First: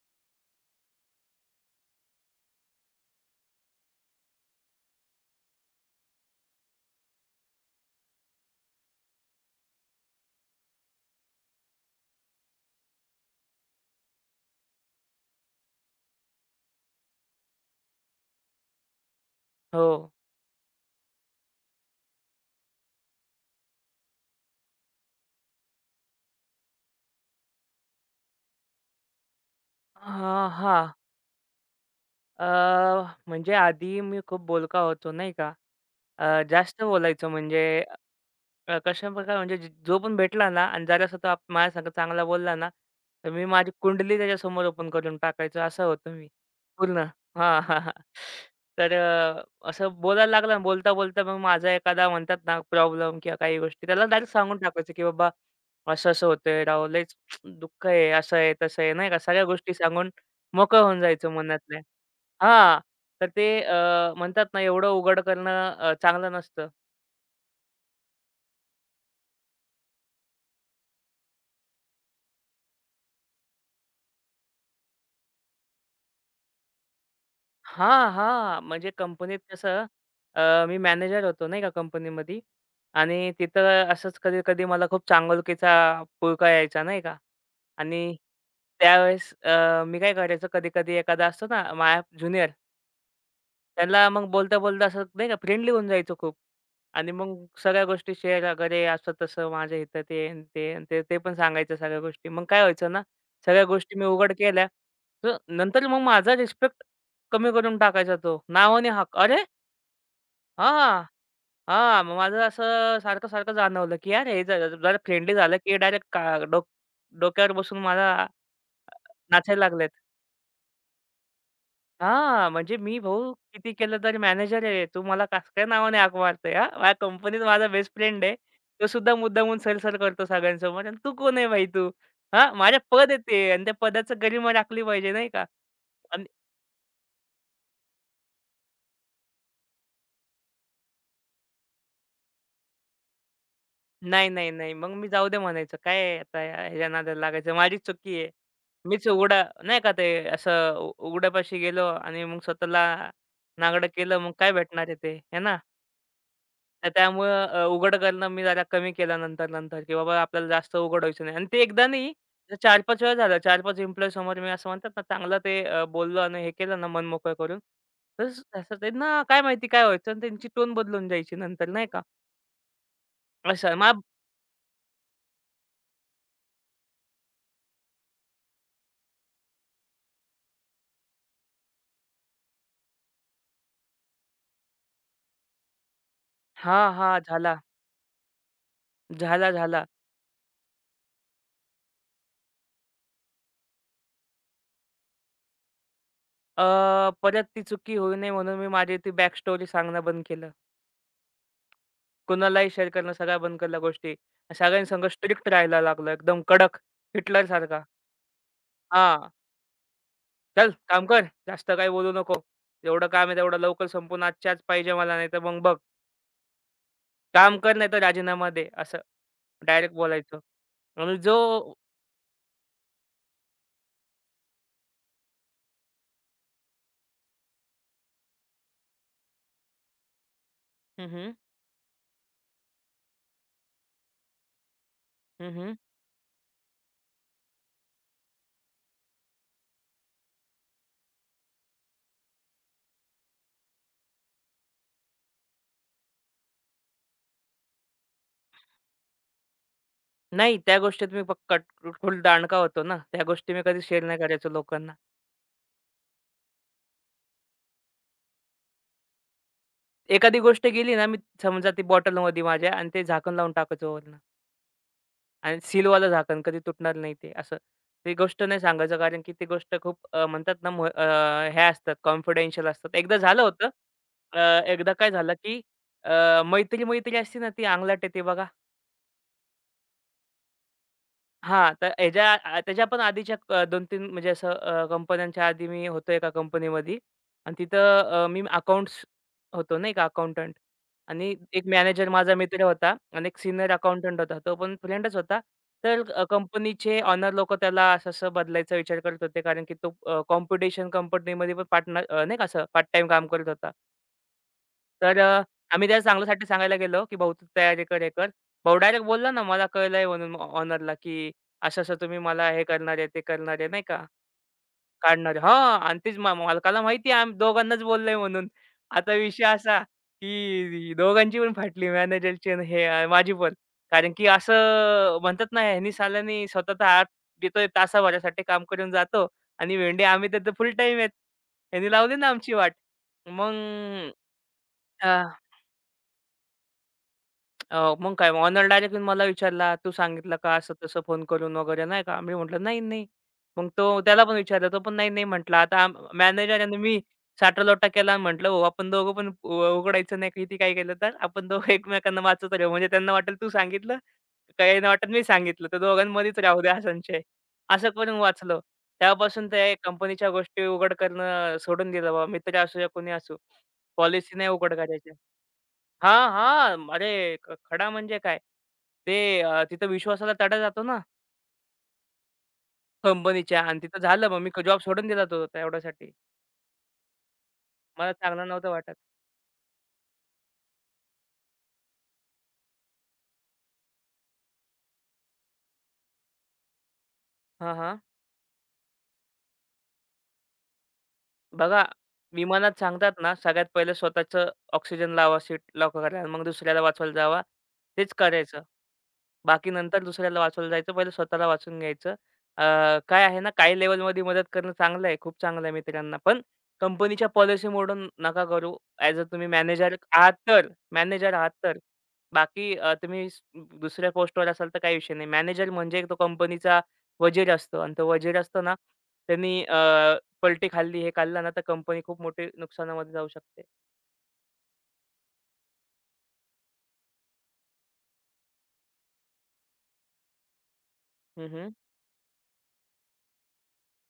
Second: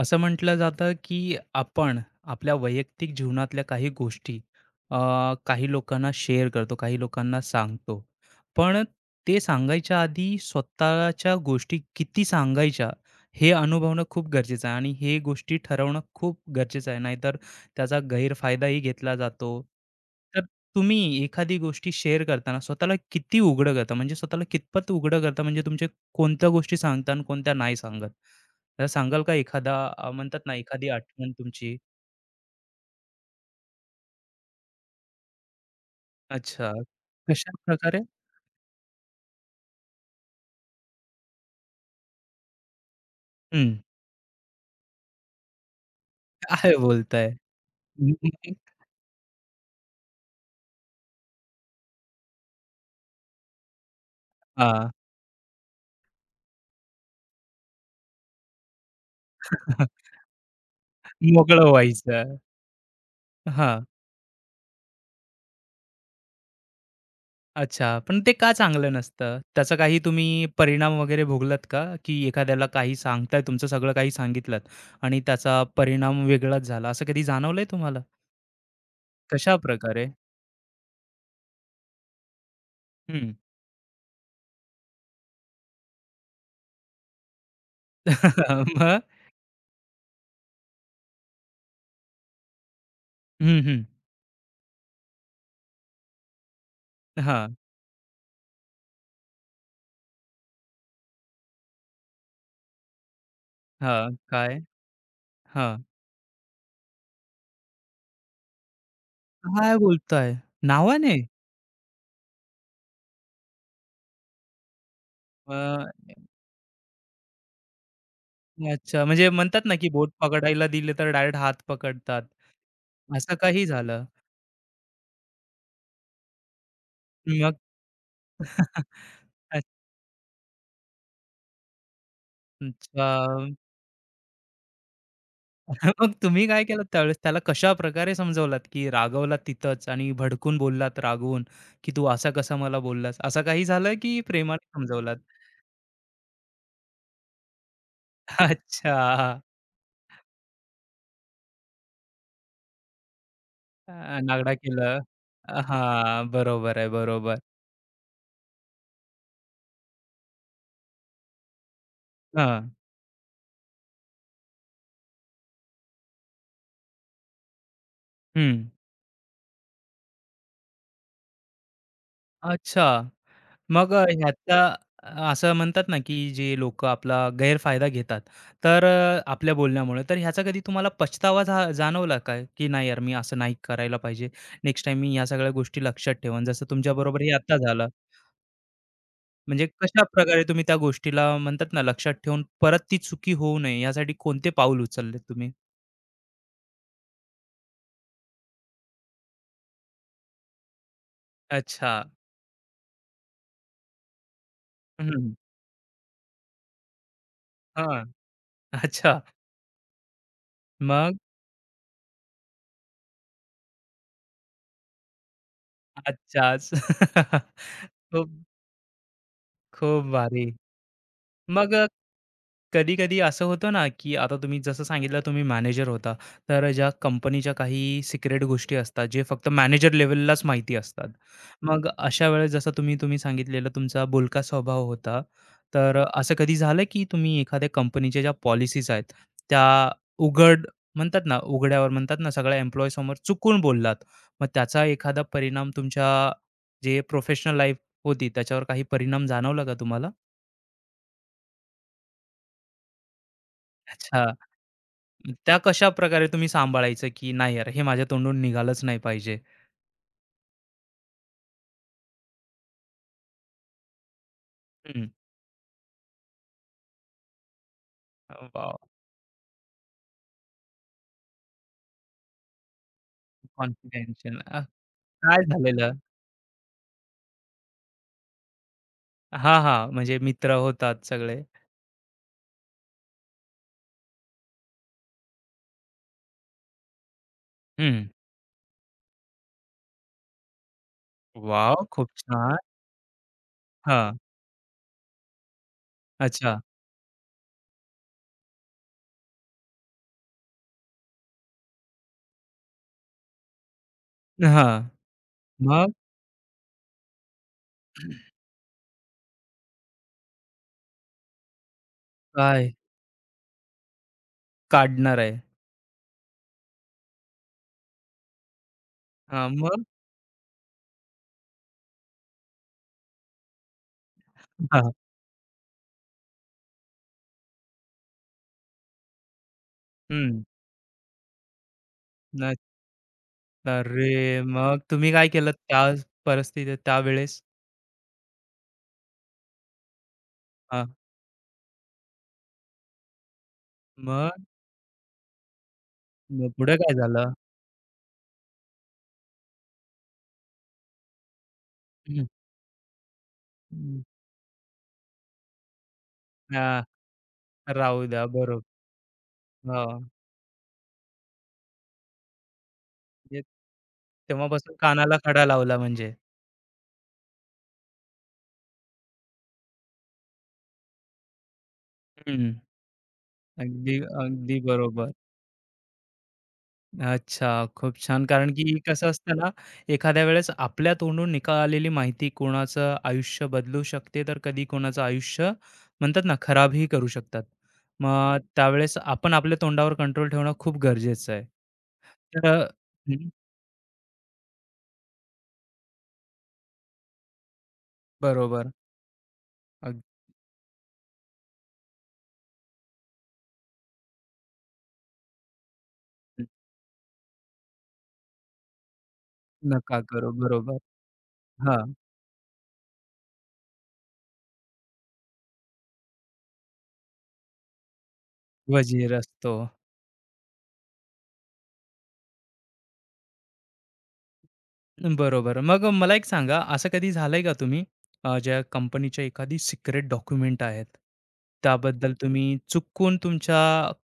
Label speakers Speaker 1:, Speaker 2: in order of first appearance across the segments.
Speaker 1: असं म्हटलं जातं की आपण आपल्या वैयक्तिक जीवनातल्या काही गोष्टी अ, काही लोकांना शेअर करतो, काही लोकांना सांगतो. पण ते सांगायच्या आधी स्वतःच्या गोष्टी किती सांगायच्या हे अनुभवणं खूप गरजेचं आहे आणि हे गोष्टी ठरवणं खूप गरजेचं आहे. नाहीतर त्याचा गैरफायदाही घेतला जातो.
Speaker 2: हो.
Speaker 1: तर तुम्ही एखादी गोष्टी शेअर करताना स्वतःला किती उघडं करता? म्हणजे स्वतःला कितपत उघडं करता? म्हणजे तुमच्या कोणत्या गोष्टी सांगता आणि कोणत्या नाही सांगत? तर सांगाल का एखादा म्हणतात
Speaker 2: हां,
Speaker 1: ना एखादी
Speaker 2: हां.
Speaker 1: आठवण तुमची?
Speaker 2: अ, म्हणजे आधी मी खूप बोलका होतो, नाही का.
Speaker 1: अच्छा.
Speaker 2: जास्त बोलायचो म्हणजे
Speaker 1: कशाप्रकारे?
Speaker 2: कशाप्रकारे म्हणजे जो पण भेटला ना आणि जरासा तो आप माझ्यासंग चांगला बोलला ना, तर मी माझी
Speaker 1: हं.
Speaker 2: कुंडली त्याच्यासमोर ओपन करून टाकायचो, असं होतो मी
Speaker 1: काय
Speaker 2: पूर्ण.
Speaker 1: बोलताय?
Speaker 2: हां, हां, हां. तर असं बोलायला लागलं बोलता-बोलता मग माझा एखादा म्हणतात ना प्रॉब्लेम किंवा काही गोष्टी त्याला डायरेक्ट सांगून
Speaker 1: हां.
Speaker 2: टाकायचं, की बाबा असं-असं होतंय राव, लयच दुःख आहे, असं आहे, तसं आहे, नाही का? सगळ्या गोष्टी सांगून मोकळं होऊन जायचं
Speaker 1: मोकळं
Speaker 2: मनातल्या.
Speaker 1: व्हायचं.
Speaker 2: हां, तर ते
Speaker 1: हां.
Speaker 2: म्हणतात ना एवढं उघड करणं चांगलं नसतं.
Speaker 1: अच्छा. पण ते का चांगलं नसतं? त्याचा काही तुम्ही परिणाम वगैरे भोगलात का? की एखाद्याला काही सांगताय, तुमचं सगळं काही सांगितलंत आणि त्याचा परिणाम वेगळाच झाला, असं कधी जाणवलंय तुम्हाला?
Speaker 2: हां, हां. म्हणजे कंपनीत कसं
Speaker 1: कशाप्रकारे?
Speaker 2: मी मॅनेजर होतो नाही का कंपनीमध्ये आणि
Speaker 1: हं.
Speaker 2: तिथं असंच कधी-कधी मला खूप चांगुलकीचा पुळका यायचा नाही का आणि
Speaker 1: मग?
Speaker 2: त्यावेळेस मी काय करायचो कधी-कधी एखादा असतो ना माझ्या ज्युनियर,
Speaker 1: हं, हं.
Speaker 2: त्याला मग बोलता-बोलता असं नाही का फ्रेंडली होऊन जायचो खूप. आणि मग
Speaker 1: हां,
Speaker 2: सगळ्या गोष्टी शेअर वगैरे असं-तसं माझ्या इथं ते अन् ते अन् ते, ते पण सांगायचं सगळ्या गोष्टी. मग काय व्हायचं ना, सगळ्या गोष्टी मी
Speaker 1: हां.
Speaker 2: उघड
Speaker 1: काय?
Speaker 2: केल्या, तर
Speaker 1: हां.
Speaker 2: नंतर मग माझा रिस्पेक्ट कमी करून टाकायचा तो. नावाने हक, "अरे!
Speaker 1: काय बोलताय?
Speaker 2: हां,
Speaker 1: नावाने?
Speaker 2: हां." मग माझं असं सारखं-सारखं जाणवलं, की यार हे जरा फ्रेंडली झालं, की डायरेक्ट डोक डोक्यावर बसून मला
Speaker 1: अच्छा, म्हणजे
Speaker 2: नाचायला
Speaker 1: म्हणतात ना, की
Speaker 2: लागलेत.
Speaker 1: बोट पकडायला दिले तर डायरेक्ट हात पकडतात.
Speaker 2: हां, म्हणजे मी भाऊ
Speaker 1: असं काही
Speaker 2: किती केलं
Speaker 1: झालं.
Speaker 2: तरी मॅनेजर आहे. तू मला कसं काय नावाने हाक मारतोय हां? माझ्या कंपनीत
Speaker 1: मग
Speaker 2: माझा बेस्ट फ्रेंड आहे. तो सुद्धा मुद्दामून सर-सर करतो सगळ्यांसमोर आणि तू कोण आहे भाई तू? हां, माझ्या पद
Speaker 1: अच्छा.
Speaker 2: आहे ते आणि त्या पदाचं गरिमा राखली पाहिजे नाही का?
Speaker 1: मग
Speaker 2: आणि
Speaker 1: तुम्ही काय केलं त्यावेळेस? त्याला कशाप्रकारे समजवलात, की रागवलात तिथंच आणि भडकून बोललात रागवून, की "तू असा कसा मला बोललास?" असं काही झालं, की
Speaker 2: नाही, नाही,
Speaker 1: प्रेमाने
Speaker 2: नाही. मग मी
Speaker 1: समजवलात?
Speaker 2: जाऊ दे म्हणायचं. काय आहे आता ह्याच्या नादाला लागायचं. माझीच चुकी आहे. मीच
Speaker 1: अच्छा.
Speaker 2: उघडा नाही का ते असं उघड्यापाशी गेलो आणि मग स्वतःला नांगडं केलं. मग काय
Speaker 1: नागडा
Speaker 2: भेटणार आहे
Speaker 1: केलं.
Speaker 2: ते, आहे ना?
Speaker 1: हां, बरोबर आहे,
Speaker 2: तर
Speaker 1: बरोबर.
Speaker 2: त्यामुळं उघड करणं मी जरा कमी केलं नंतर-नंतर, की बाबा आपल्याला जास्त उघड व्हायचं नाही. आणि ते एकदा नाही,
Speaker 1: हां.
Speaker 2: 4-5 वेळा झालं. 4-5 एम्प्लॉयी समोर मी असं म्हणतात ना, चांगलं ते बोललो आणि हे केलं ना, मन मोकळं करून, तर
Speaker 1: हं.
Speaker 2: तसं त्यांना काय माहिती काय व्हायचं आणि त्यांची टोन बदलून जायची नंतर नाही का.
Speaker 1: अच्छा.
Speaker 2: असं
Speaker 1: मग
Speaker 2: मग
Speaker 1: ह्याचा असं म्हणतात ना, की जे लोक आपला गैरफायदा घेतात, तर आपल्या बोलण्यामुळे, तर ह्याचा कधी तुम्हाला पछतावा जाणवला का? की नाही यार, मी असं नाही करायला पाहिजे. नेक्स्ट टाईम मी ह्या सगळ्या गोष्टी लक्षात ठेवेन. जसं
Speaker 2: हां, हां.
Speaker 1: तुमच्याबरोबर हे
Speaker 2: झाला,
Speaker 1: आता झालं.
Speaker 2: झाला,
Speaker 1: म्हणजे
Speaker 2: झाला.
Speaker 1: कशाप्रकारे तुम्ही त्या गोष्टीला म्हणतात ना, लक्षात ठेवून परत ती चुकी होऊ नये यासाठी कोणते पाऊल उचलले तुम्ही?
Speaker 2: अ, परत ती चुकी होऊ नये म्हणून मी माझी ती बॅक स्टोरी सांगणं बंद केलं.
Speaker 1: अच्छा.
Speaker 2: कुणालाही शेअर करणं सगळ्या बंद केल्या गोष्टी. सगळ्यांसंग
Speaker 1: हं.
Speaker 2: स्ट्रिक्ट राहायला लागलो एकदम कडक, हिटलरसारखा.
Speaker 1: हां. अच्छा.
Speaker 2: हां. चल काम
Speaker 1: मग?
Speaker 2: कर. जास्त काही बोलू नको. एवढं काम आहे तेवढं लवकर संपवून आजच्या आज पाहिजे मला. नाहीतर मग बघ
Speaker 1: अच्छाच.
Speaker 2: काम कर नाहीतर
Speaker 1: खूप
Speaker 2: राजीनामा दे." असं डायरेक्ट
Speaker 1: खूप
Speaker 2: बोलायचो.
Speaker 1: भारी.
Speaker 2: आणि जो
Speaker 1: मग कधी-कधी असं होतं ना, की आता तुम्ही जसं सांगितलं तुम्ही मॅनेजर होता. तर ज्या कंपनीच्या काही सिक्रेट गोष्टी असतात, जे फक्त मॅनेजर लेव्हललाच माहिती असतात.
Speaker 2: हं, हं.
Speaker 1: मग अशा वेळेस जसं तुम्ही तुम्ही सांगितलेलं तुमचा बोलका स्वभाव होता.
Speaker 2: हं, हं.
Speaker 1: तर असं कधी झालं, की तुम्ही एखाद्या कंपनीच्या ज्या पॉलिसीज आहेत, त्या उघड म्हणतात ना, उघड्यावर म्हणतात ना, सगळ्या एम्प्लॉयीसमोर चुकून बोललात. मग त्याचा एखादा परिणाम तुमच्या जे प्रोफेशनल लाईफ होती त्याच्यावर काही परिणाम जाणवला का तुम्हाला?
Speaker 2: नाही त्या गोष्टीत मी कट फुल दांडका होतो ना. त्या गोष्टी मी कधी शेअर नाही
Speaker 1: अच्छा.
Speaker 2: करायचो लोकांना.
Speaker 1: त्या कशा प्रकारे तुम्ही सांभाळायचं, की नाही यार हे माझ्या तोंडून निघालंच नाही पाहिजे?
Speaker 2: एखादी गोष्ट गेली ना, मी समजा ती बॉटलमध्ये माझ्या आणि ते झाकण लावून टाकायचो वरनं.
Speaker 1: हं.
Speaker 2: आणि सीलवालं झाकण कधी तुटणार नाही ते असं. ती गोष्ट नाही
Speaker 1: वॉव!
Speaker 2: सांगायचं कारण की ती गोष्ट खूप अ, म्हणतात ना म अ, हे असतात कॉन्फिडेन्शियल असतात. एकदा झालं होतं.
Speaker 1: कॉन्फिडेन्शियल
Speaker 2: अ, एकदा काय झालं
Speaker 1: काय
Speaker 2: की
Speaker 1: झालेलं?
Speaker 2: मैत्री-मैत्री असते ना ती अंगलाट येते बघा.
Speaker 1: हां, हां. म्हणजे मित्र होतात सगळे.
Speaker 2: हां, तर ह्याच्या त्याच्या पण आधीच्या 2-3 म्हणजे असं कंपन्यांच्या आधी मी होतो एका कंपनीमध्ये आणि
Speaker 1: हं.
Speaker 2: तिथं मी अकाउंट्स होतो नाही का अकाउंटंट आणि एक
Speaker 1: वॉव! खूप
Speaker 2: मॅनेजर माझा
Speaker 1: छान.
Speaker 2: मित्र होता आणि एक सीनियर
Speaker 1: हां.
Speaker 2: अकाउंटंट होता. तो पण फ्रेंडच होता. तर
Speaker 1: अच्छा.
Speaker 2: कंपनीचे ओनर लोकं त्याला असं-असं बदलायचा विचार करत होते कारण की तो कॉम्पिटिशन कंपनीमध्ये पण पार्टनर नाही का असं पार्ट टाईम काम करत होता.
Speaker 1: हां.
Speaker 2: तर आम्ही
Speaker 1: मग
Speaker 2: त्याला चांगल्यासाठी सांगायला गेलो, की "भाऊ तू तयारी कर, हे कर." भाऊ डायरेक्ट बोलला ना, "मला कळलंय" म्हणून ऑनरला, की "असं-असं तुम्ही मला हे
Speaker 1: काय?
Speaker 2: करणार आहे, ते करणार आहे," नाही का,
Speaker 1: काढणार आहे.
Speaker 2: "काढणार आहे." हां आणि तेच मालकाला माहिती आहे आम्ही दोघांनाच बोललंय म्हणून. आता विषय
Speaker 1: हां,
Speaker 2: असा,
Speaker 1: मग?
Speaker 2: की दोघांची पण फाटली मॅनेजरची आणि हे माझी पण. कारण की
Speaker 1: हां.
Speaker 2: असं म्हणतात ना, ह्यानी साल्यानी स्वतःचा हात देतोय तासाभरासाठी काम करून जातो आणि वेंडे आम्ही
Speaker 1: हं.
Speaker 2: तर फुल टाईम आहेत. ह्यानी लावली ना आमची
Speaker 1: न
Speaker 2: वाट. मग
Speaker 1: अरे! मग तुम्ही काय केलं त्या परिस्थितीत त्यावेळेस?
Speaker 2: मग काय मग डायरेक्ट येऊन मला विचारला, "तू सांगितलं का
Speaker 1: हां.
Speaker 2: असं-तसं फोन करून वगैरे?" नाही का. मी म्हटलं, "नाही, नाही." मग तो त्याला पण
Speaker 1: मग?
Speaker 2: विचारलं, तो पण "नाही, नाही" म्हटला. आता
Speaker 1: मग
Speaker 2: मॅनेजर
Speaker 1: पुढे
Speaker 2: आणि
Speaker 1: काय
Speaker 2: मी
Speaker 1: झालं?
Speaker 2: साठालोटा केला म्हटलं, "हो, आपण दोघं पण उघडायचं नाही किती काय केलं तर. आपण दोघं एकमेकांना
Speaker 1: हं.
Speaker 2: वाचत राहू." म्हणजे त्यांना वाटेल तू सांगितलं,
Speaker 1: हं.
Speaker 2: काहींना वाटेल मी सांगितलं. तर दोघांमध्येच राहू दे हा
Speaker 1: हां.
Speaker 2: संशय. असं
Speaker 1: राहू
Speaker 2: करून
Speaker 1: द्या.
Speaker 2: वाचलं.
Speaker 1: बरोबर.
Speaker 2: तेव्हापासून त्या
Speaker 1: हो.
Speaker 2: कंपनीच्या गोष्टी उघड करणं सोडून दिलं बाबा. मित्र असू या कोणी असू.
Speaker 1: म्हणजे
Speaker 2: पॉलिसी नाही उघड
Speaker 1: तेव्हापासून
Speaker 2: करायची.
Speaker 1: कानाला खडा लावला म्हणजे.
Speaker 2: हां, हां. अरे, खडा म्हणजे काय? ते तिथं विश्वासाला तडा जातो ना
Speaker 1: हं.
Speaker 2: कंपनीच्या आणि
Speaker 1: अगदी,
Speaker 2: तिथं झालं मग मी
Speaker 1: अगदी
Speaker 2: जॉब सोडून
Speaker 1: बरोबर.
Speaker 2: दिला तो तेवढ्यासाठी.
Speaker 1: अच्छा, खूप
Speaker 2: मला
Speaker 1: छान.
Speaker 2: चांगलं
Speaker 1: कारण की
Speaker 2: नव्हतं वाटत.
Speaker 1: कसं असतं ना, एखाद्या वेळेस आपल्या तोंडून निघालेली माहिती कोणाचं आयुष्य बदलू शकते, तर कधी कोणाचं आयुष्य म्हणतात ना, खराबही करू शकतात.
Speaker 2: हां, हां.
Speaker 1: मग त्यावेळेस आपण आपल्या तोंडावर कंट्रोल ठेवणं खूप गरजेचं आहे.
Speaker 2: बघा
Speaker 1: तर
Speaker 2: विमानात सांगतात ना, सगळ्यात पहिलं स्वतःचं ऑक्सिजन लावा, सीट लॉक करा आणि मग दुसऱ्याला वाचवायला जावा. तेच करायचं.
Speaker 1: बरोबर.
Speaker 2: बाकी
Speaker 1: अगदी
Speaker 2: नंतर दुसऱ्याला वाचवायला जायचं. पहिले स्वतःला वाचून घ्यायचं. अ, काय आहे ना, काही लेव्हलमध्ये मदत करणं चांगलं आहे. खूप चांगलं आहे मित्रांना. पण कंपनीच्या पॉलिसी मोडून नका करू. ॲज अ तुम्ही मॅनेजर
Speaker 1: नका करू.
Speaker 2: आहात तर.
Speaker 1: बरोबर.
Speaker 2: मॅनेजर आहात तर.
Speaker 1: हां,
Speaker 2: बाकी तुम्ही दुसऱ्या पोस्टवर असाल तर काही विषय नाही. मॅनेजर म्हणजे तो कंपनीचा वजीर असतो आणि तो वजीर असतो ना,
Speaker 1: वजीर असतो.
Speaker 2: त्यांनी पलटी खाल्ली, हे खाल्लं ना, तर कंपनी खूप मोठी नुकसानामध्ये जाऊ शकते.
Speaker 1: बरोबर. मग मला एक सांगा, असं कधी झालंय का तुम्ही ज्या कंपनीच्या एखादी सिक्रेट डॉक्युमेंट आहेत,
Speaker 2: हं, हं.
Speaker 1: त्याबद्दल तुम्ही चुकून तुमच्या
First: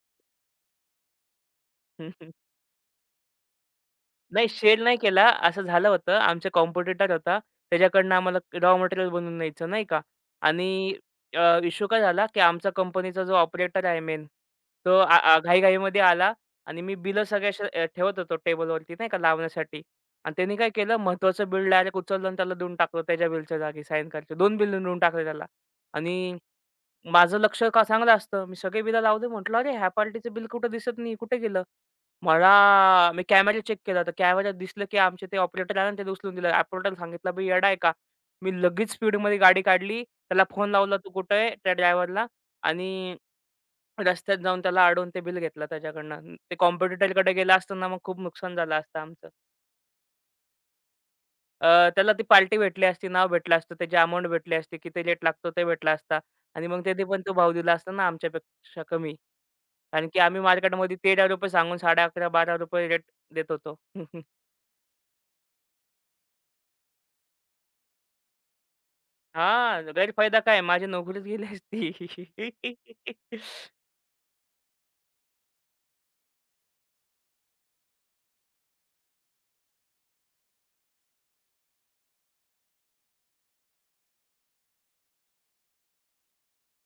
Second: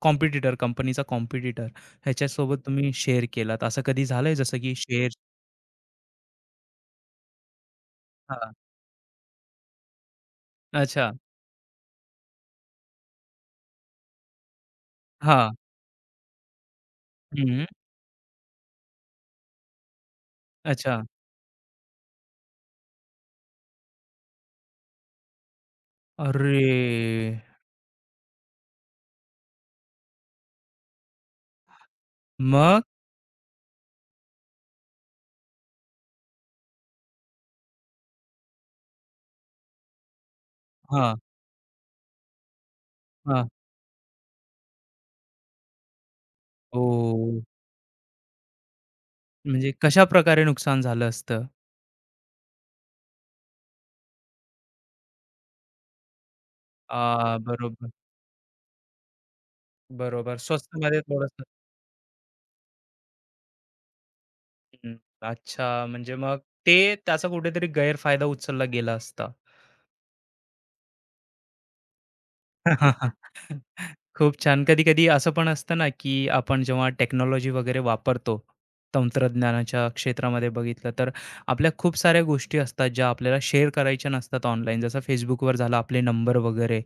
Speaker 1: कॉम्पिटिटर, कंपनीचा कॉम्पिटिटर ह्याच्यासोबत तुम्ही शेअर केलात, असं कधी झालंय?
Speaker 2: नाही
Speaker 1: जसं की
Speaker 2: शेअर नाही
Speaker 1: शेअर्स
Speaker 2: केला. असं झालं होतं आमचा कॉम्पिटिटर होता. त्याच्याकडनं आम्हाला
Speaker 1: हां.
Speaker 2: रॉ मटेरियल बनवून न्यायचं नाही का आणि
Speaker 1: अच्छा.
Speaker 2: इश्यू काय झाला, की आमचा कंपनीचा जो ऑपरेटर आहे मेन, तो आ आ
Speaker 1: हां.
Speaker 2: घाई-घाईमध्ये आला आणि मी बिलं सगळे
Speaker 1: हं.
Speaker 2: असे ठेवत होतो टेबलवरती नाही का लावण्यासाठी आणि त्यांनी काय केलं
Speaker 1: अच्छा.
Speaker 2: महत्वाचं बिल डायरेक्ट उचललं आणि त्याला देऊन टाकलं त्याच्या बिलच्या जागी साइन करायचे. 2 बिल देऊन टाकले त्याला आणि
Speaker 1: अरे!
Speaker 2: माझं लक्ष का चांगलं असतं. मी सगळे बिलं लावले. म्हटलं, "अरे, ह्या पार्टीचं बिल कुठं दिसत नाही. कुठे गेलं?" मला
Speaker 1: मग?
Speaker 2: मी कॅमेरा चेक केला, तर कॅमेऱ्यात दिसलं, की आमचे ते ऑपरेटर आहे ना, त्याने उचलून दिलं. ऑपरेटरला सांगितलं, "बे येडा आहे का?" मी लगेच स्पीडमध्ये गाडी काढली. त्याला फोन लावला, "तू
Speaker 1: हां,
Speaker 2: कुठे आहे?" त्या ड्रायव्हरला आणि
Speaker 1: हां.
Speaker 2: रस्त्यात जाऊन त्याला अडवून ते बिल घेतलं त्याच्याकडनं. ते कॉम्पिटिटरकडे
Speaker 1: ओह!
Speaker 2: गेलं असतं ना, मग खूप नुकसान झालं असतं आमचं.
Speaker 1: म्हणजे कशाप्रकारे नुकसान झालं असतं?
Speaker 2: त्याला ती पार्टी भेटली असती, नाव भेटलं असतं, त्याची अमाउंट भेटली असती, किती रेट लागतो ते भेटला असता आणि मग त्याने पण तो
Speaker 1: आ,
Speaker 2: भाव दिला
Speaker 1: बरोबर,
Speaker 2: असता ना आमच्यापेक्षा कमी. कारण की
Speaker 1: बरोबर.
Speaker 2: आम्ही मार्केटमध्ये
Speaker 1: स्वस्तमध्ये थोडंसं
Speaker 2: ₹13 सांगून ₹11.5-12 रेट देत होतो.
Speaker 1: हं, अच्छा म्हणजे मग ते त्याचा कुठेतरी गैरफायदा उचलला गेला असता.
Speaker 2: हां, गैरफायदा काय माझी नोकरीच गेली असती.
Speaker 1: खूप छान. कधी-कधी असं पण असतं ना, की आपण जेव्हा टेक्नॉलॉजी वगैरे वापरतो, तंत्रज्ञानाच्या क्षेत्रामध्ये बघितलं तर आपल्या खूप साऱ्या गोष्टी असतात, ज्या आपल्याला शेअर करायच्या नसतात ऑनलाईन. जसं Facebookवर झालं आपले नंबर वगैरे,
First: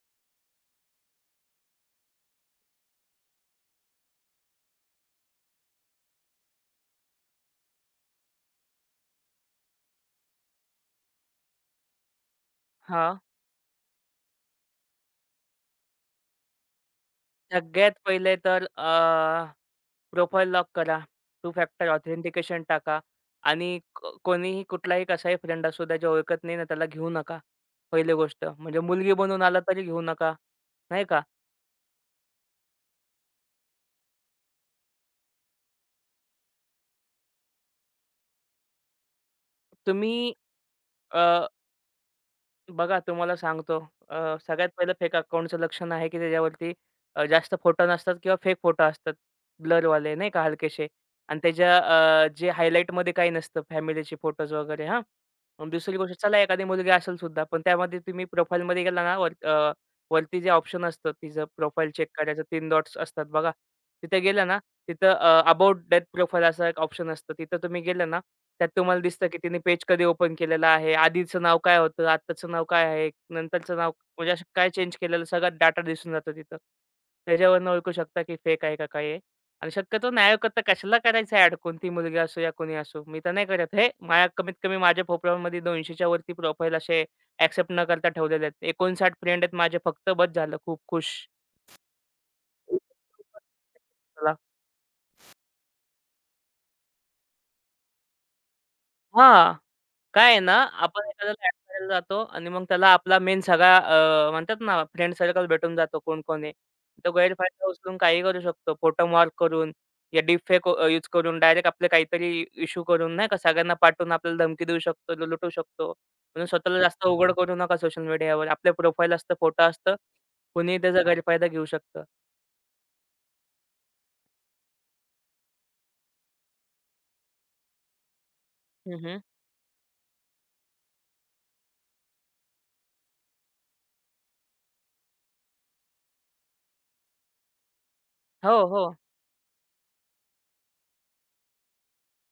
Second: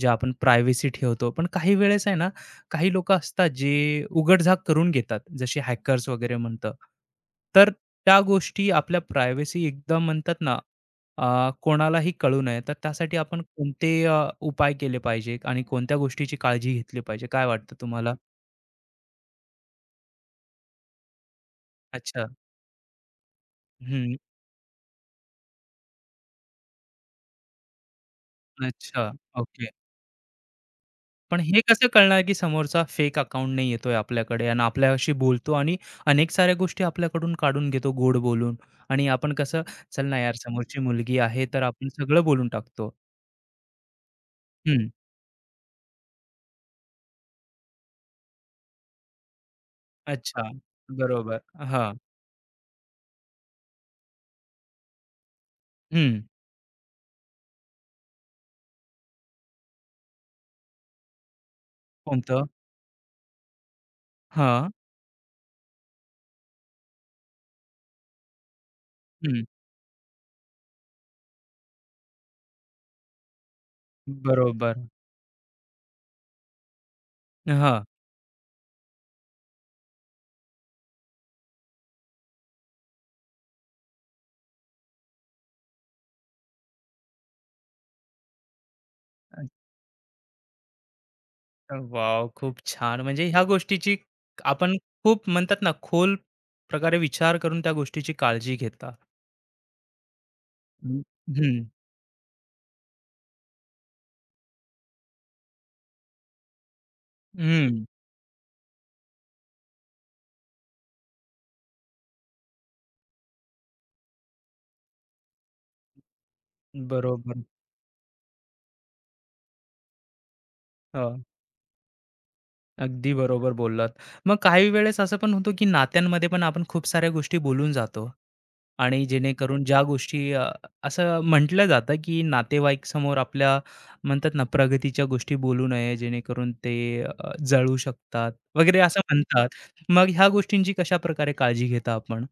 Speaker 1: जे आपण प्रायव्हसी ठेवतो. पण काही वेळेस आहे ना, काही लोकं असतात जे उघडझाक करून घेतात, जसे हॅकर्स वगैरे म्हणतं. तर त्या गोष्टी आपल्या प्रायव्हसी एकदम म्हणतात ना कोणालाही कळू नये, तर त्यासाठी
Speaker 2: हां,
Speaker 1: आपण कोणते उपाय केले पाहिजे आणि कोणत्या गोष्टीची काळजी घेतली पाहिजे? काय वाटतं
Speaker 2: सगळ्यात
Speaker 1: तुम्हाला?
Speaker 2: पहिले तर प्रोफाईल लॉक करा. टू फॅक्टर
Speaker 1: अच्छा.
Speaker 2: ऑथेंटिकेशन टाका आणि
Speaker 1: हं.
Speaker 2: कोणीही कुठलाही कसाही फ्रेंड असू त्याच्या ओळखत नाही ना त्याला घेऊ नका. पहिली गोष्ट म्हणजे
Speaker 1: अच्छा.
Speaker 2: मुलगी बनून आला
Speaker 1: ओके.
Speaker 2: तरी घेऊ नका, नाही का?
Speaker 1: पण हे कसं कळणार, की समोरचा फेक अकाउंट नाही येतोय आपल्याकडे आणि आपल्याशी बोलतो आणि अनेक साऱ्या गोष्टी आपल्याकडून काढून घेतो गोड बोलून आणि आपण कसं, "चल ना
Speaker 2: तुम्ही
Speaker 1: यार, समोरची मुलगी आहे, तर आपण सगळं बोलून टाकतो."
Speaker 2: बघा तुम्हाला सांगतो सगळ्यात
Speaker 1: हं.
Speaker 2: पहिलं फेक अकाउंटचं लक्षण आहे की त्याच्यावरती जास्त फोटो नसतात किंवा फेक फोटो असतात. ब्लरवाले नाही
Speaker 1: अच्छा.
Speaker 2: का हलकेशे
Speaker 1: बरोबर.
Speaker 2: आणि त्याच्या
Speaker 1: हां.
Speaker 2: जे हायलाइटमध्ये काही नसतं फॅमिलीचे फोटोज वगैरे हां. आणि दुसरी
Speaker 1: हं.
Speaker 2: गोष्ट चला एखादी मुलगी असेल सुद्धा, पण त्यामध्ये तुम्ही प्रोफाईलमध्ये गेला ना वर वरती जे ऑप्शन असतं तिचं प्रोफाईल चेक करायचं
Speaker 1: कोणतं?
Speaker 2: 3 डॉट्स असतात बघा. तिथे गेला ना
Speaker 1: हां.
Speaker 2: तिथं अबाउट डेथ प्रोफाइल असा एक ऑप्शन असतं. तिथं तुम्ही गेले ना, त्यात तुम्हाला दिसतं, की
Speaker 1: हं.
Speaker 2: तिने पेज कधी ओपन केलेलं आहे. आधीचं नाव काय होतं, आत्ताचं नाव काय आहे, नंतरचं नाव म्हणजे असं काय
Speaker 1: बरोबर.
Speaker 2: चेंज केलेलं सगळा डाटा दिसून जातो तिथं. त्याच्यावरनं
Speaker 1: हां.
Speaker 2: ओळखू शकता, की फेक आहे का काय आहे. आणि शक्यतो नायक तर कशाला करायचं ॲड कोणती मुलगी असो या कोणी असो. मी तर नाही करत. हे माझ्या कमीत कमी माझ्या प्रोफाइलमध्ये 200 वरती प्रोफाइल असे एक्सेप्ट न करता ठेवलेले आहेत. 59 फ्रेंड आहेत माझे फक्त बस झालं खूप खुश.
Speaker 1: वॉव! खूप छान. म्हणजे ह्या गोष्टीची
Speaker 2: चला.
Speaker 1: आपण खूप म्हणतात ना, खोल प्रकारे विचार करून त्या गोष्टीची काळजी घेता.
Speaker 2: हां. काय आहे ना,
Speaker 1: हं.
Speaker 2: आपण एखाद्याला ॲड
Speaker 1: हं,
Speaker 2: करायला जातो आणि मग त्याला आपला मेन सगळा म्हणतात ना फ्रेंड सर्कल भेटून जातो कोण-कोण आहे. तो गैरफायदा
Speaker 1: हं.
Speaker 2: उचलून काहीही करू शकतो. फोटो मॉर्क करून या डीपफेक यूज करून डायरेक्ट आपले काहीतरी इश्यू करून नाही का सगळ्यांना पाठवून आपल्याला धमकी देऊ शकतो, लुटू शकतो. म्हणून स्वतःला जास्त उघड
Speaker 1: बरोबर.
Speaker 2: करू नका सोशल मीडियावर. आपले प्रोफाईल असतं, फोटो असतं. कुणीही त्याचा
Speaker 1: हो.
Speaker 2: गैरफायदा घेऊ शकतं.
Speaker 1: अगदी बरोबर बोललात. मग काही वेळेस असं पण होतं, की नात्यांमध्ये पण आपण खूप साऱ्या गोष्टी बोलून जातो आणि
Speaker 2: हं,
Speaker 1: जेणेकरून ज्या गोष्टी असं म्हटलं जातं, की नातेवाईकासमोर आपल्या म्हणतात ना, प्रगतीच्या गोष्टी बोलू नये जेणेकरून ते जळू शकतात
Speaker 2: हो,
Speaker 1: वगैरे
Speaker 2: हो.
Speaker 1: असं म्हणतात. मग ह्या गोष्टींची कशाप्रकारे काळजी घेता आपण?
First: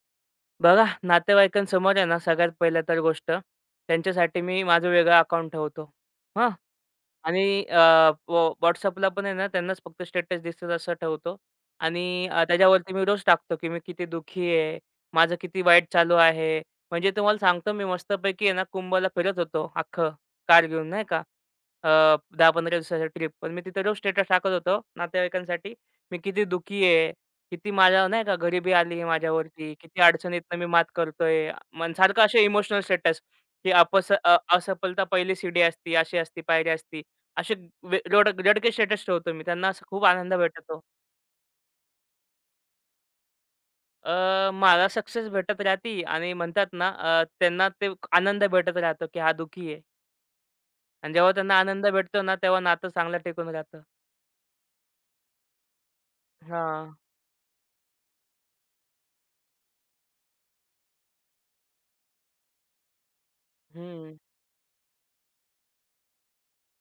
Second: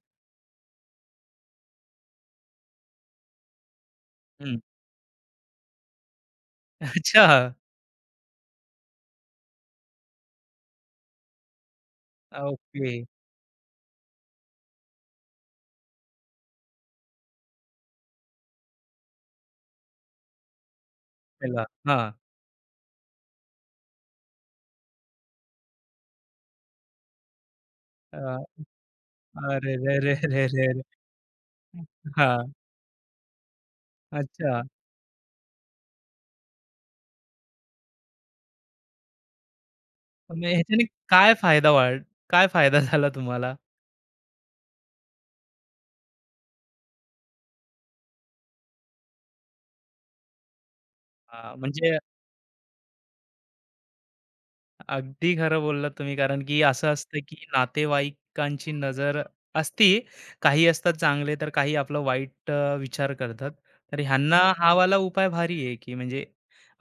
Speaker 2: बघा नातेवाईकांसमोर आहे ना सगळ्यात पहिल्या तर गोष्ट त्यांच्यासाठी
Speaker 1: हं.
Speaker 2: मी माझं वेगळं अकाउंट ठेवतो. हां.
Speaker 1: अच्छा.
Speaker 2: आणि वो WhatsAppला पण आहे ना, त्यांनाच फक्त स्टेटस दिसेल असं ठेवतो आणि त्याच्यावरती
Speaker 1: ओके.
Speaker 2: मी रोज टाकतो, की मी किती दुःखी आहे, माझं किती वाईट चालू आहे. म्हणजे तुम्हाला सांगतो मी मस्तपैकी आहे ना, कुंभला फिरत होतो अख्खं कार घेऊन नाही का.
Speaker 1: चला. हां.
Speaker 2: 10-15 दिवसाची ट्रिप. पण मी तिथे रोज स्टेटस टाकत होतो नातेवाईकांसाठी. मी किती दुःखी आहे, किती माझ्या
Speaker 1: अ,
Speaker 2: नाही का गरिबी आली आहे माझ्यावरती,
Speaker 1: अरे रे
Speaker 2: किती
Speaker 1: रे रे
Speaker 2: अडचणीतनं मी
Speaker 1: रे!
Speaker 2: मात करतोय. मन सारखं असे
Speaker 1: हां.
Speaker 2: इमोशनल स्टेटस, की
Speaker 1: अच्छा.
Speaker 2: असफलता पहिली सीडी असती, अशी असती, पायरी असती. असे वे रड रडके स्टेटस ठेवतो मी. त्यांना असं खूप आनंद
Speaker 1: मग
Speaker 2: भेटतो.
Speaker 1: ह्याच्याने काय फायदा झाला तुम्हाला?
Speaker 2: अ, मला सक्सेस भेटत राहती आणि म्हणतात ना त्यांना ते आनंद भेटत राहतो, की हा दुःखी आहे. आणि जेव्हा त्यांना आनंद
Speaker 1: म्हणजे
Speaker 2: भेटतो ना, तेव्हा नातं चांगलं टिकून राहतं.
Speaker 1: अगदी खरं बोललात तुम्ही कारण की असं
Speaker 2: हां.
Speaker 1: असतं की नातेवाईकांची नजर असती. काही असतात चांगले तर काही आपलं वाईट विचार करतात. तर
Speaker 2: हं.
Speaker 1: ह्यांना हा वाला उपाय भारी आहे की म्हणजे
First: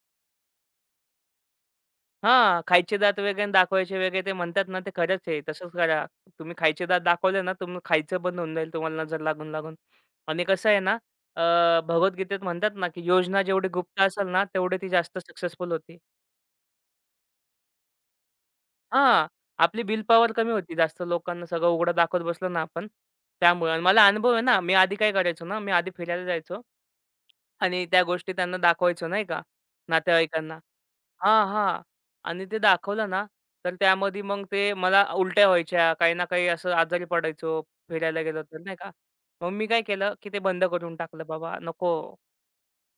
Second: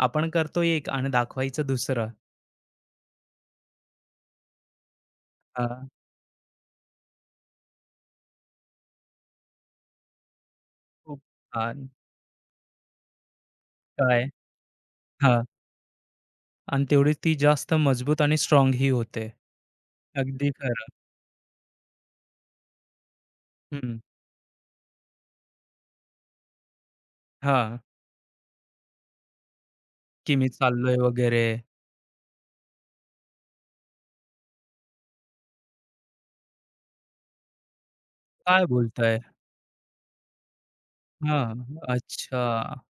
Speaker 1: आपण करतो एक आणि दाखवायचं दुसरं.
Speaker 2: हां, खायचे दात वेगळे आणि दाखवायचे वेगळे ते म्हणतात ना, ते खरंच आहे. तसंच
Speaker 1: हां,
Speaker 2: करा. तुम्ही खायचे दात दाखवले ना, तुम्ही खायचं बंद होऊन जाईल तुम्हाला नजर लागून-लागून. आणि कसं आहे ना,
Speaker 1: खूप
Speaker 2: अ,
Speaker 1: छान.
Speaker 2: भगवद्गीतेत म्हणतात ना, की योजना जेवढी गुप्त
Speaker 1: काय
Speaker 2: असेल ना, तेवढी ती जास्त
Speaker 1: हां.
Speaker 2: सक्सेसफुल होती.
Speaker 1: आणि तेवढीच ती जास्त मजबूत आणि स्ट्राँग ही होते.
Speaker 2: हां, आपली विल पॉवर
Speaker 1: अगदी
Speaker 2: कमी होती.
Speaker 1: खरं.
Speaker 2: जास्त लोकांना सगळं उघडं दाखवत बसलो ना आपण, त्यामुळे. आणि
Speaker 1: हं.
Speaker 2: मला अनुभव आहे ना, मी आधी काय करायचो ना, मी आधी फिरायला जायचो
Speaker 1: हां,
Speaker 2: आणि त्या गोष्टी त्यांना दाखवायचो नाही का,
Speaker 1: की मी
Speaker 2: नातेवाईकांना.
Speaker 1: चाललोय वगैरे.
Speaker 2: हां, हां. आणि ते दाखवलं ना, तर त्यामध्ये मग ते मला उलट्या व्हायच्या, काही ना काही असं आजारी पडायचो, फिरायला गेलो तर
Speaker 1: काय
Speaker 2: नाही का.
Speaker 1: बोलताय?
Speaker 2: मग मी काय केलं, की ते बंद करून टाकलं. बाबा
Speaker 1: हां.
Speaker 2: नको.
Speaker 1: अच्छा.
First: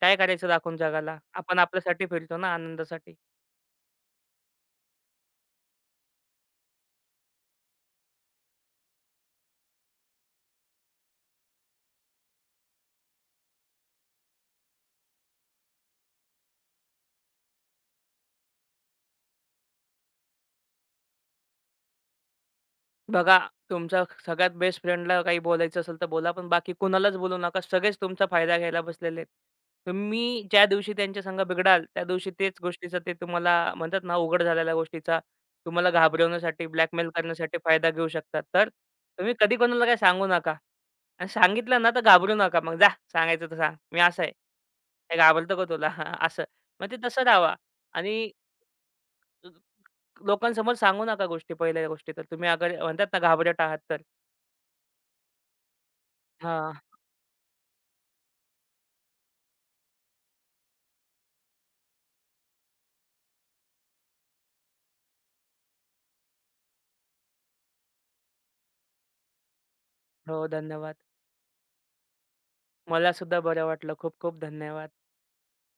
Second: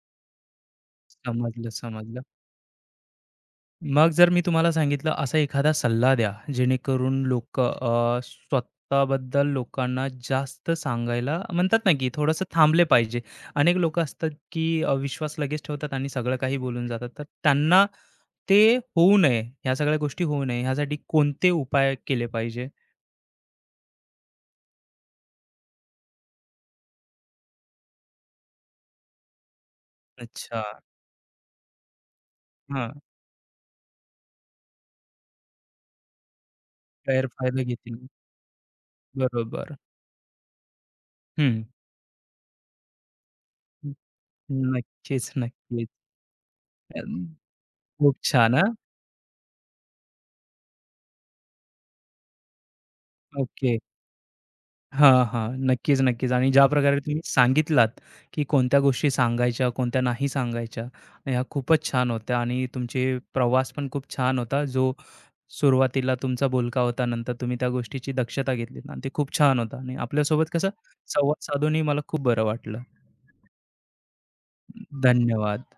Speaker 2: काय करायचं दाखवून जगाला? आपण
Speaker 1: समजलं,
Speaker 2: आपल्यासाठी
Speaker 1: समजलं.
Speaker 2: फिरतो ना आनंदासाठी.
Speaker 1: मग जर मी तुम्हाला सांगितलं असा एखादा सल्ला द्या, जेणेकरून लोकं स्वतःबद्दल लोकांना जास्त सांगायला म्हणतात ना, की थोडंसं थांबले पाहिजे. अनेक लोकं असतात, की विश्वास लगेच ठेवतात आणि सगळं काही बोलून जातात. तर त्यांना ते होऊ नये, ह्या सगळ्या गोष्टी होऊ नये, ह्यासाठी कोणते उपाय केले पाहिजे?
Speaker 2: बघा, तुमच्या सगळ्यात बेस्ट फ्रेंडला काही बोलायचं असेल तर बोला, पण बाकी कुणालाच बोलू नका. सगळेच तुमचा फायदा घ्यायला बसलेले आहेत. तुम्ही
Speaker 1: अच्छा.
Speaker 2: ज्या दिवशी त्यांच्या संग बिघडाल, त्या दिवशी तेच
Speaker 1: हां.
Speaker 2: गोष्टीचा ते तुम्हाला म्हणतात ना, उघड झालेल्या गोष्टीचा तुम्हाला घाबरवण्यासाठी, ब्लॅकमेल करण्यासाठी
Speaker 1: गैरफायदा
Speaker 2: फायदा
Speaker 1: घेतील.
Speaker 2: घेऊ शकतात. तर तुम्ही कधी
Speaker 1: बरोबर.
Speaker 2: कोणाला काही सांगू नका आणि
Speaker 1: हं.
Speaker 2: सांगितलं ना, तर घाबरू नका. मग जा सांगायचं तर सांग, मी असा आहे. "हे
Speaker 1: नक्कीच,
Speaker 2: घाबरतो का
Speaker 1: नक्कीच.
Speaker 2: तुला?" असं. मग ते
Speaker 1: अ,
Speaker 2: तसं राहावा
Speaker 1: खूप
Speaker 2: आणि
Speaker 1: छान
Speaker 2: लोकांसमोर सांगू नका गोष्टी पहिल्या गोष्टी तर. तुम्ही अगर म्हणतात ना, घाबरट
Speaker 1: ओके.
Speaker 2: आहात तर.
Speaker 1: हां, हां. नक्कीच, नक्कीच. आणि ज्या
Speaker 2: हां.
Speaker 1: प्रकारे तुम्ही सांगितलात, की कोणत्या गोष्टी सांगायच्या, कोणत्या नाही सांगायच्या. ह्या खूपच छान होत्या आणि तुमचे प्रवास पण खूप छान होता. जो सुरुवातीला तुमचा बोलका होता, नंतर तुम्ही त्या गोष्टीची दक्षता घेतलीत आणि ते खूप छान होतं आणि
Speaker 2: हो,
Speaker 1: आपल्यासोबत कसं
Speaker 2: धन्यवाद.
Speaker 1: संवाद साधूनही मला खूप बरं वाटलं.
Speaker 2: मला सुद्धा बरं वाटलं. खूप खूप धन्यवाद.
Speaker 1: धन्यवाद.